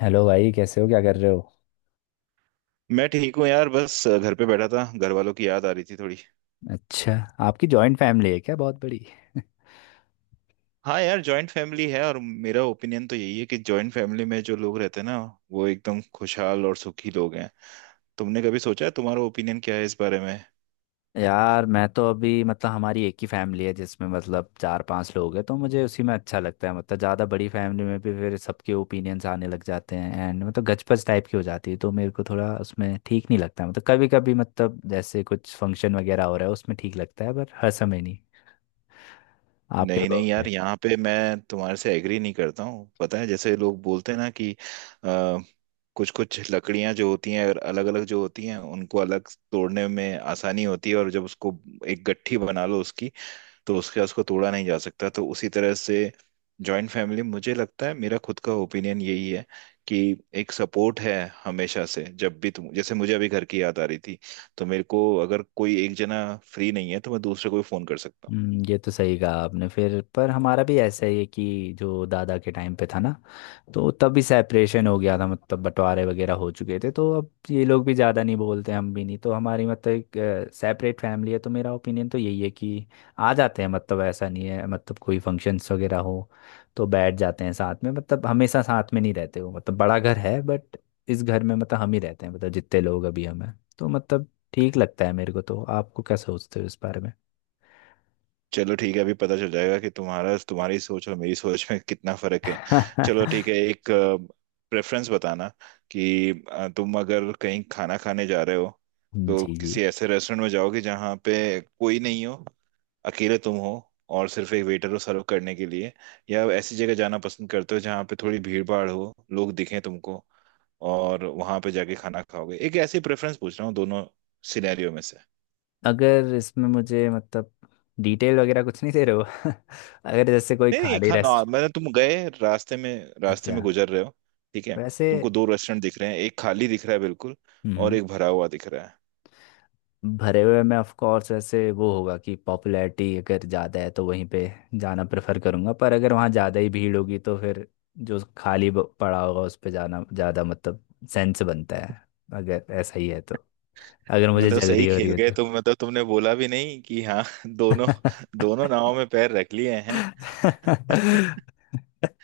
Hello भाई, कैसे हो? क्या कर रहे हो? मैं ठीक हूँ यार। बस घर पे बैठा था, घर वालों की याद आ रही थी थोड़ी। अच्छा। आपकी जॉइंट फैमिली है क्या? बहुत बड़ी? हाँ यार, जॉइंट फैमिली है और मेरा ओपिनियन तो यही है कि जॉइंट फैमिली में जो लोग रहते हैं ना, वो एकदम खुशहाल और सुखी लोग हैं। तुमने कभी सोचा है, तुम्हारा ओपिनियन क्या है इस बारे में? यार, मैं तो अभी मतलब हमारी एक ही फैमिली है, जिसमें मतलब चार पांच लोग हैं। तो मुझे उसी में अच्छा लगता है, मतलब ज़्यादा बड़ी फैमिली में भी फिर सबके ओपिनियन्स आने लग जाते हैं, एंड मतलब गचपच टाइप की हो जाती है। तो मेरे को थोड़ा उसमें ठीक नहीं लगता। मतलब कभी कभी, मतलब जैसे कुछ फंक्शन वगैरह हो रहा है, उसमें ठीक लगता है, पर हर समय नहीं। आप क्या नहीं नहीं कहोगे? यार, यहाँ पे मैं तुम्हारे से एग्री नहीं करता हूँ। पता है जैसे लोग बोलते हैं ना कि आ, कुछ कुछ लकड़ियां जो होती हैं और अलग अलग जो होती हैं उनको अलग तोड़ने में आसानी होती है, और जब उसको एक गट्ठी बना लो उसकी, तो उसके उसको तोड़ा नहीं जा सकता। तो उसी तरह से जॉइंट फैमिली, मुझे लगता है, मेरा खुद का ओपिनियन यही है कि एक सपोर्ट है हमेशा से। जब भी तुम, जैसे मुझे अभी घर की याद आ रही थी, तो मेरे को अगर कोई एक जना फ्री नहीं है तो मैं दूसरे को भी फोन कर सकता हूँ। ये तो सही कहा आपने। फिर पर हमारा भी ऐसा ही है कि जो दादा के टाइम पे था ना, तो तब भी सेपरेशन हो गया था, मतलब बंटवारे वगैरह हो चुके थे। तो अब ये लोग भी ज़्यादा नहीं बोलते, हम भी नहीं, तो हमारी मतलब एक सेपरेट फैमिली है। तो मेरा ओपिनियन तो यही है कि आ जाते हैं, मतलब ऐसा नहीं है, मतलब कोई फंक्शंस वगैरह हो तो बैठ जाते हैं साथ में, मतलब हमेशा साथ में नहीं रहते हो, मतलब बड़ा घर है, बट इस घर में मतलब हम ही रहते हैं, मतलब जितने लोग अभी हम हैं, तो मतलब ठीक लगता है मेरे को। तो आपको क्या सोचते हो इस बारे में? चलो ठीक है, अभी पता चल जाएगा कि तुम्हारा तुम्हारी सोच और मेरी सोच में कितना फर्क है। चलो ठीक है, एक प्रेफरेंस बताना कि तुम अगर कहीं खाना खाने जा रहे हो तो जी जी। किसी ऐसे रेस्टोरेंट में जाओगे जहाँ पे कोई नहीं हो, अकेले तुम हो और सिर्फ एक वेटर हो सर्व करने के लिए, या ऐसी जगह जाना पसंद करते हो जहाँ पे थोड़ी भीड़ भाड़ हो, लोग दिखें तुमको और वहां पे जाके खाना खाओगे? एक ऐसी प्रेफरेंस पूछ रहा हूँ, दोनों सिनेरियो में से। अगर इसमें मुझे मतलब डिटेल वगैरह कुछ नहीं दे रहे हो। अगर जैसे कोई नहीं नहीं खाली खाना, रेस्ट। मैंने तुम गए रास्ते में, रास्ते अच्छा। में गुजर रहे हो, ठीक है। वैसे। तुमको दो रेस्टोरेंट दिख रहे हैं, एक खाली दिख रहा है बिल्कुल और हम्म। एक भरा हुआ दिख रहा है। भरे हुए में ऑफ कोर्स वैसे वो होगा कि पॉपुलैरिटी अगर ज़्यादा है तो वहीं पे जाना प्रेफर करूँगा, पर अगर वहाँ ज़्यादा ही भीड़ होगी तो फिर जो खाली पड़ा होगा उस पे जाना ज़्यादा मतलब सेंस बनता है। अगर ऐसा ही है तो, अगर मैं मुझे तो सही जल्दी हो रही खेल है गए तो। तुम, मतलब तुमने बोला भी नहीं कि हाँ दोनों दोनों नावों में पैर रख लिए।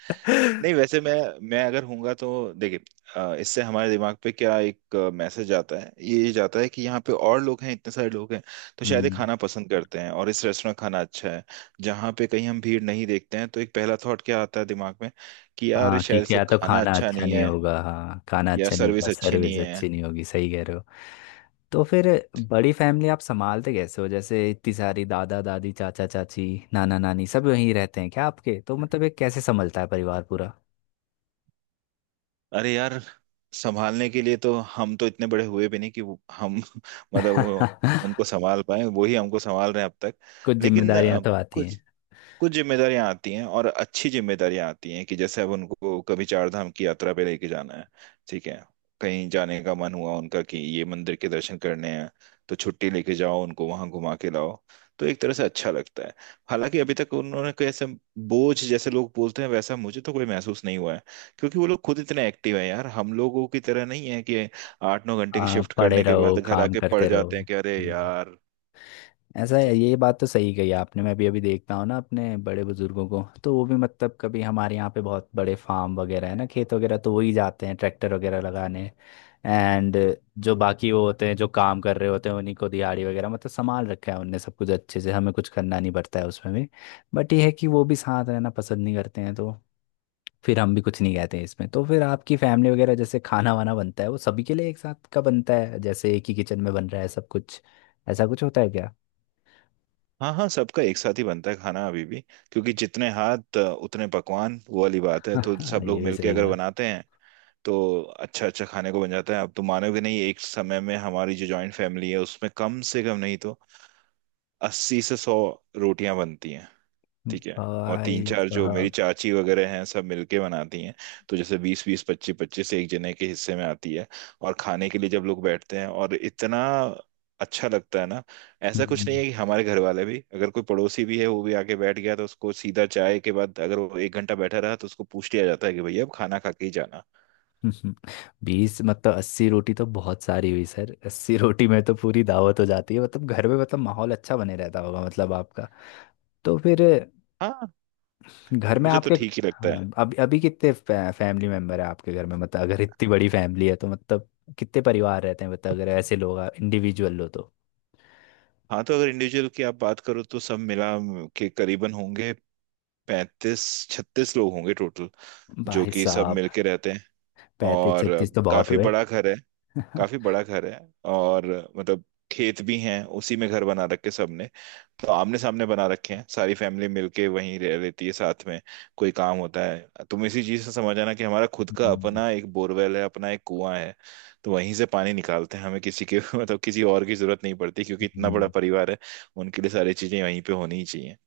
नहीं वैसे मैं अगर होऊंगा तो देखिए, इससे हमारे दिमाग पे क्या एक मैसेज आता है, ये जाता है कि यहाँ पे और लोग हैं, इतने सारे लोग हैं तो शायद ये हम्म। खाना पसंद करते हैं और इस रेस्टोरेंट खाना अच्छा है। जहाँ पे कहीं हम भीड़ नहीं देखते हैं तो एक पहला थॉट क्या आता है दिमाग में, कि यार हाँ, शायद क्योंकि इसका या तो खाना खाना अच्छा अच्छा नहीं नहीं है, होगा, हाँ, खाना या अच्छा नहीं होगा, सर्विस अच्छी नहीं सर्विस है। अच्छी नहीं होगी, सही कह रहे हो। तो फिर बड़ी फैमिली आप संभालते कैसे हो? जैसे इतनी सारी दादा दादी, चाचा चाची, नाना नानी सब यहीं रहते हैं क्या आपके? तो मतलब ये कैसे संभलता है परिवार पूरा? अरे यार, संभालने के लिए तो हम तो इतने बड़े हुए भी नहीं कि हम मतलब वो उनको संभाल पाए। वही हमको संभाल रहे हैं अब तक। कुछ लेकिन जिम्मेदारियां तो आती हैं। कुछ कुछ जिम्मेदारियां आती हैं, और अच्छी जिम्मेदारियां आती हैं, कि जैसे अब उनको कभी चार धाम की यात्रा पे लेके जाना है, ठीक है। कहीं जाने का मन हुआ उनका कि ये मंदिर के दर्शन करने हैं, तो छुट्टी लेके जाओ, उनको वहां घुमा के लाओ। तो एक तरह से अच्छा लगता है। हालांकि अभी तक उन्होंने कोई ऐसा बोझ, जैसे लोग बोलते हैं वैसा, मुझे तो कोई महसूस नहीं हुआ है, क्योंकि वो लोग खुद इतने एक्टिव हैं यार। हम लोगों की तरह नहीं है कि 8 9 घंटे की हाँ, शिफ्ट पढ़े करने के रहो, बाद घर काम आके पड़ करते रहो। जाते हैं कि अरे हम्म। यार। ऐसा है, तो ये बात तो सही कही आपने। मैं भी अभी देखता हूँ ना अपने बड़े बुजुर्गों को, तो वो भी मतलब कभी हमारे यहाँ पे बहुत बड़े फार्म वगैरह है ना, खेत वगैरह, तो वही जाते हैं ट्रैक्टर वगैरह लगाने। एंड जो बाकी वो होते हैं जो काम कर रहे होते हैं, उन्हीं को दिहाड़ी वगैरह, मतलब संभाल रखा है उनने सब कुछ अच्छे से, हमें कुछ करना नहीं पड़ता है उसमें भी। बट ये है कि वो भी साथ रहना पसंद नहीं करते हैं, तो फिर हम भी कुछ नहीं कहते हैं इसमें। तो फिर आपकी फैमिली वगैरह जैसे खाना वाना बनता है वो सभी के लिए एक साथ का बनता है? जैसे एक ही किचन में बन रहा है सब कुछ? ऐसा कुछ होता है क्या? हाँ हाँ, सबका एक साथ ही बनता है खाना अभी भी, क्योंकि जितने हाथ उतने पकवान, वो वाली बात है। तो हाँ, सब ये लोग भी मिलके सही अगर है। बनाते हैं तो अच्छा अच्छा खाने को बन जाता है। आप तो मानोगे नहीं, एक समय में हमारी जो जॉइंट फैमिली है उसमें कम से कम नहीं तो 80 से 100 रोटियां बनती हैं, ठीक है। और तीन भाई चार जो मेरी साहब। चाची वगैरह हैं, सब मिलके बनाती हैं, तो जैसे 20 20 25 25 एक जने के हिस्से में आती है। और खाने के लिए जब लोग बैठते हैं, और इतना अच्छा लगता है ना। ऐसा कुछ नहीं हम्म। है, कि हमारे घर वाले भी अगर कोई पड़ोसी भी है, वो भी आके बैठ गया, तो उसको सीधा चाय के बाद अगर वो एक घंटा बैठा रहा तो उसको पूछ लिया जाता है कि भैया अब खाना खा के ही जाना। 20 मतलब 80 रोटी तो बहुत सारी हुई सर, 80 रोटी में तो पूरी दावत हो जाती है। मतलब घर में मतलब माहौल अच्छा बने रहता होगा मतलब आपका? तो फिर हाँ, घर में मुझे तो आपके? ठीक ही लगता है। हाँ। अभी अभी कितने फैमिली मेंबर है आपके घर में, मतलब अगर इतनी बड़ी फैमिली है तो मतलब कितने परिवार रहते हैं, मतलब अगर ऐसे लोग इंडिविजुअल हो तो? हाँ तो अगर इंडिविजुअल की आप बात करो, तो सब मिला के करीबन होंगे 35 36 लोग होंगे टोटल, जो भाई कि सब साहब। मिलके रहते हैं। 35 और 36 तो बहुत काफी हुए। बड़ा घर है। काफी बड़ा घर है, और मतलब खेत भी हैं, उसी में घर बना रखे सबने। तो आमने सामने बना रखे हैं, सारी फैमिली मिलके वहीं रह लेती है साथ में। कोई काम होता है, तुम इसी चीज से समझ आना कि हमारा खुद का हम्म, अपना एक बोरवेल है, अपना एक कुआं है। तो वहीं से पानी निकालते हैं, हमें किसी के मतलब किसी और की जरूरत नहीं पड़ती, क्योंकि इतना बड़ा परिवार है, उनके लिए सारी चीजें वहीं पे होनी ही चाहिए।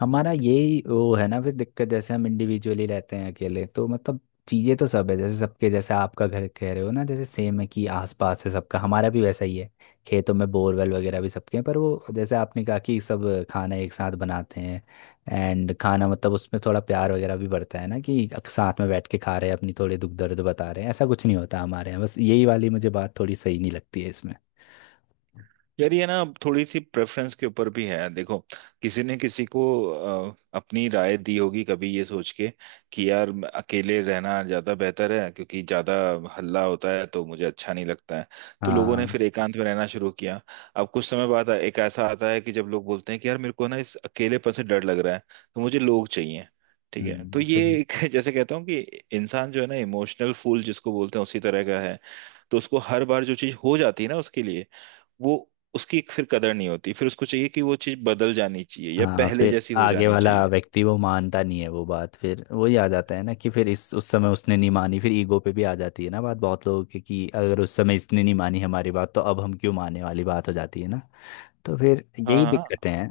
हमारा यही वो है ना फिर दिक्कत, जैसे हम इंडिविजुअली रहते हैं अकेले तो मतलब चीज़ें तो सब है, जैसे सबके, जैसे आपका घर कह रहे हो ना जैसे सेम है, कि आसपास है सबका, हमारा भी वैसा ही है। खेतों में बोरवेल वगैरह भी सबके हैं, पर वो जैसे आपने कहा कि सब खाना एक साथ बनाते हैं, एंड खाना मतलब उसमें थोड़ा प्यार वगैरह भी बढ़ता है ना, कि साथ में बैठ के खा रहे हैं, अपनी थोड़ी दुख दर्द बता रहे हैं, ऐसा कुछ नहीं होता हमारे यहाँ। बस यही वाली मुझे बात थोड़ी सही नहीं लगती है इसमें। यार ये ना अब थोड़ी सी प्रेफरेंस के ऊपर भी है। देखो, किसी ने किसी को अपनी राय दी होगी कभी, ये सोच के कि यार अकेले रहना ज्यादा बेहतर है, क्योंकि ज्यादा हल्ला होता है तो मुझे अच्छा नहीं लगता है। तो लोगों ने हाँ। फिर एकांत में रहना शुरू किया। अब कुछ समय बाद एक ऐसा आता है कि जब लोग बोलते हैं कि यार मेरे को ना इस अकेलेपन से डर लग रहा है, तो मुझे लोग चाहिए। ठीक है। तो ये फिर। एक जैसे कहता हूँ कि इंसान जो है ना, इमोशनल फूल जिसको बोलते हैं उसी तरह का है। तो उसको हर बार जो चीज हो जाती है ना, उसके लिए वो, उसकी एक फिर कदर नहीं होती। फिर उसको चाहिए कि वो चीज बदल जानी चाहिए या हाँ, पहले फिर जैसी हो आगे जानी वाला चाहिए। व्यक्ति वो मानता नहीं है वो बात, फिर वही आ जाता है ना कि फिर इस उस समय उसने नहीं मानी, फिर ईगो पे भी आ जाती है ना बात बहुत लोगों की, कि अगर उस समय इसने नहीं मानी हमारी बात तो अब हम क्यों, मानने वाली बात हो जाती है ना। तो फिर हाँ यही हाँ। दिक्कतें हैं।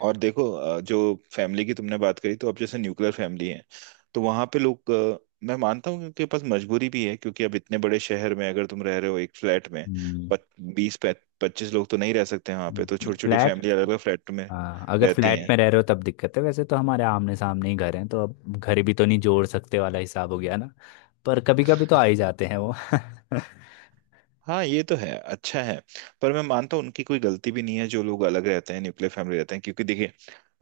और देखो, जो फैमिली की तुमने बात करी, तो अब जैसे न्यूक्लियर फैमिली है, तो वहां पे लोग, मैं मानता हूँ कि उनके पास मजबूरी भी है, क्योंकि अब इतने बड़े शहर में अगर तुम रह रहे हो एक फ्लैट में, हम्म। 20 25 लोग तो नहीं रह सकते वहां पे। तो छोटी छोटी फ्लैट। फैमिली अलग अलग फ्लैट में हाँ, अगर रहती फ्लैट हैं। में रह रहे हो तब दिक्कत है, वैसे तो हमारे आमने सामने ही घर हैं, तो अब घर भी तो नहीं जोड़ सकते वाला हिसाब हो गया ना। पर कभी कभी तो आ ही जाते हैं वो। हम्म। हाँ ये तो है, अच्छा है। पर मैं मानता हूँ उनकी कोई गलती भी नहीं है, जो लोग अलग रहते हैं, न्यूक्लियर फैमिली रहते हैं, क्योंकि देखिए,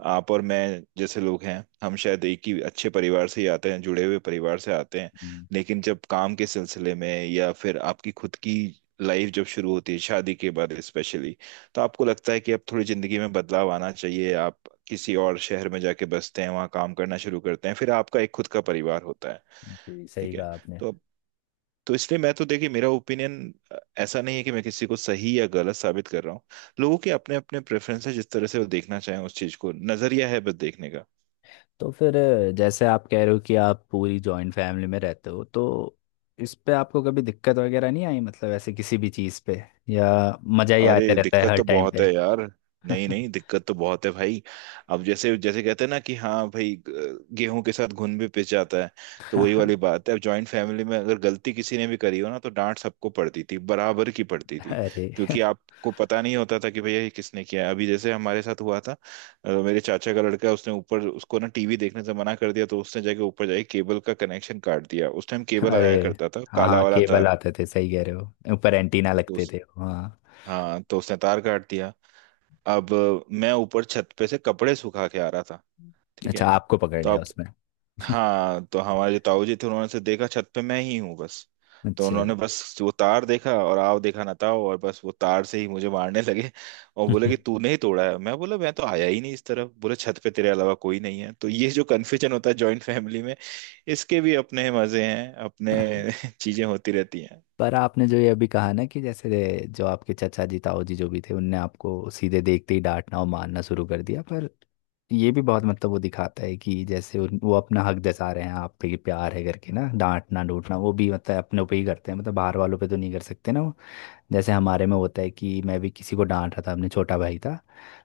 आप और मैं जैसे लोग हैं, हम शायद एक ही अच्छे परिवार से ही आते हैं, जुड़े हुए परिवार से आते हैं। लेकिन जब काम के सिलसिले में, या फिर आपकी खुद की लाइफ जब शुरू होती है शादी के बाद स्पेशली, तो आपको लगता है कि अब थोड़ी जिंदगी में बदलाव आना चाहिए। आप किसी और शहर में जाके बसते हैं, वहाँ काम करना शुरू करते हैं, फिर आपका एक खुद का परिवार होता है, जी, सही ठीक है। कहा आपने। तो इसलिए मैं तो देखिए, मेरा ओपिनियन ऐसा नहीं है कि मैं किसी को सही या गलत साबित कर रहा हूँ। लोगों के अपने अपने प्रेफरेंस है, जिस तरह से वो देखना चाहें उस चीज को, नजरिया है बस देखने का। तो फिर जैसे आप कह रहे हो कि आप पूरी जॉइंट फैमिली में रहते हो, तो इस पे आपको कभी दिक्कत वगैरह नहीं आई, मतलब ऐसे किसी भी चीज़ पे, या मज़ा ही आते अरे रहता है दिक्कत हर तो टाइम बहुत पे? है यार। नहीं नहीं दिक्कत तो बहुत है भाई। अब जैसे जैसे कहते हैं ना कि हाँ भाई, गेहूं के साथ घुन भी पिस जाता है। तो वही वाली बात है। अब जॉइंट फैमिली में अगर गलती किसी ने भी करी हो ना, तो डांट सबको पड़ती थी, बराबर की पड़ती थी, अरे, क्योंकि आपको पता नहीं होता था कि भैया ये किसने किया है। अभी जैसे हमारे साथ हुआ था, मेरे चाचा का लड़का है, उसने ऊपर, उसको ना टीवी देखने से मना कर दिया, तो उसने जाके ऊपर जाके केबल का कनेक्शन काट दिया। उस टाइम केबल अरे। आया करता था, हाँ काला हाँ, वाला केबल तार। आते थे, सही कह रहे हो, ऊपर एंटीना तो लगते उस, थे, हाँ। हाँ तो उसने तार काट दिया। अब मैं ऊपर छत पे से कपड़े सुखा के आ रहा था, ठीक अच्छा, है। आपको पकड़ तो लिया अब उसमें? हाँ, तो हमारे जो ताऊ जी थे, उन्होंने से देखा छत पे मैं ही हूँ बस। तो अच्छा। उन्होंने बस वो तार देखा, और आओ देखा ना ताओ, और बस वो तार से ही मुझे मारने लगे। और बोले कि तूने ही तोड़ा है। मैं बोला मैं तो आया ही नहीं इस तरफ। बोले छत पे तेरे अलावा कोई नहीं है। तो ये जो कन्फ्यूजन होता है जॉइंट फैमिली में, इसके भी अपने मजे हैं अपने चीजें होती रहती। पर आपने जो ये अभी कहा ना कि जैसे जो आपके चचा जी ताऊ जी जो भी थे उनने आपको सीधे देखते ही डांटना और मारना शुरू कर दिया, पर ये भी बहुत मतलब वो दिखाता है कि जैसे वो अपना हक जता रहे हैं आप पे कि प्यार है, करके ना डांटना डूटना वो भी मतलब अपने पे ही करते हैं, मतलब बाहर वालों पे तो नहीं कर सकते ना वो। जैसे हमारे में होता है कि मैं भी किसी को डांट रहा था, अपने छोटा भाई था,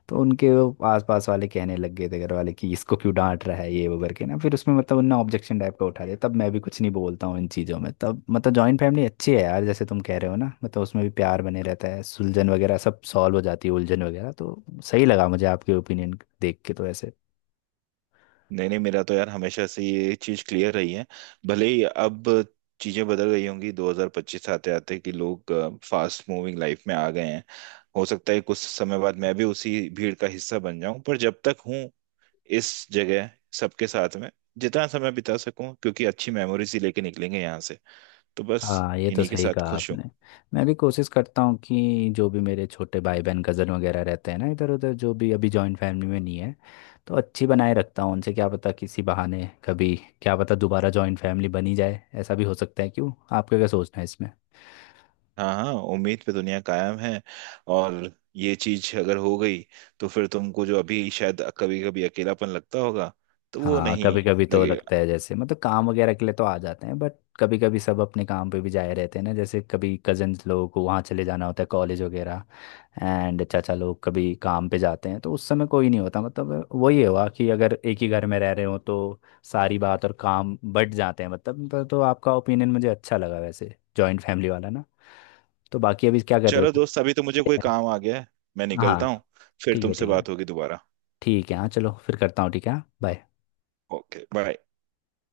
तो उनके वो आसपास वाले कहने लग गए थे घर वाले कि इसको क्यों डांट रहा है ये वो करके ना, फिर उसमें मतलब उनने ऑब्जेक्शन टाइप का उठा लिया, तब मैं भी कुछ नहीं बोलता हूँ इन चीज़ों में, तब मतलब जॉइंट फैमिली अच्छी है यार, जैसे तुम कह रहे हो ना, मतलब उसमें भी प्यार बने रहता है, सुलझन वगैरह सब सॉल्व हो जाती है उलझन वगैरह, तो सही लगा मुझे आपके ओपिनियन देख के तो ऐसे। नहीं नहीं मेरा तो यार हमेशा से ये चीज क्लियर रही है। भले ही अब चीजें बदल गई होंगी 2025 आते आते, कि लोग फास्ट मूविंग लाइफ में आ गए हैं। हो सकता है कुछ समय बाद मैं भी उसी भीड़ का हिस्सा बन जाऊं, पर जब तक हूं इस जगह, सबके साथ में जितना समय बिता सकूं, क्योंकि अच्छी मेमोरीज ही लेके निकलेंगे यहाँ से। तो बस, हाँ, ये तो इन्हीं के सही साथ कहा खुश हूं। आपने। मैं भी कोशिश करता हूँ कि जो भी मेरे छोटे भाई बहन कज़न वगैरह रहते हैं ना इधर उधर, जो भी अभी जॉइंट फैमिली में नहीं है, तो अच्छी बनाए रखता हूँ उनसे, क्या पता किसी बहाने कभी, क्या पता दोबारा जॉइंट फैमिली बनी जाए, ऐसा भी हो सकता है, क्यों? आपका क्या सोचना है इसमें? हाँ हाँ, उम्मीद पे दुनिया कायम है। और ये चीज अगर हो गई, तो फिर तुमको जो अभी शायद कभी कभी अकेलापन लगता होगा, तो वो हाँ, नहीं कभी कभी तो लगता लगेगा। है, जैसे मतलब काम वगैरह के लिए तो आ जाते हैं बट कभी कभी सब अपने काम पे भी जाए रहते हैं ना, जैसे कभी कजन्स लोगों को वहाँ चले जाना होता है कॉलेज वगैरह, एंड चाचा लोग कभी काम पे जाते हैं तो उस समय कोई नहीं होता, मतलब वही हुआ कि अगर एक ही घर में रह रहे हो तो सारी बात और काम बट जाते हैं, मतलब तो आपका ओपिनियन मुझे अच्छा लगा वैसे जॉइंट फैमिली वाला ना। तो बाकी अभी क्या कर रहे चलो हो? दोस्त, अभी तो मुझे कोई काम आ गया है, मैं निकलता हाँ। हूँ। फिर ठीक है, तुमसे ठीक है। बात होगी दोबारा। ठीक है, हाँ, चलो, फिर करता हूँ। ठीक है, हाँ, बाय। Okay bye.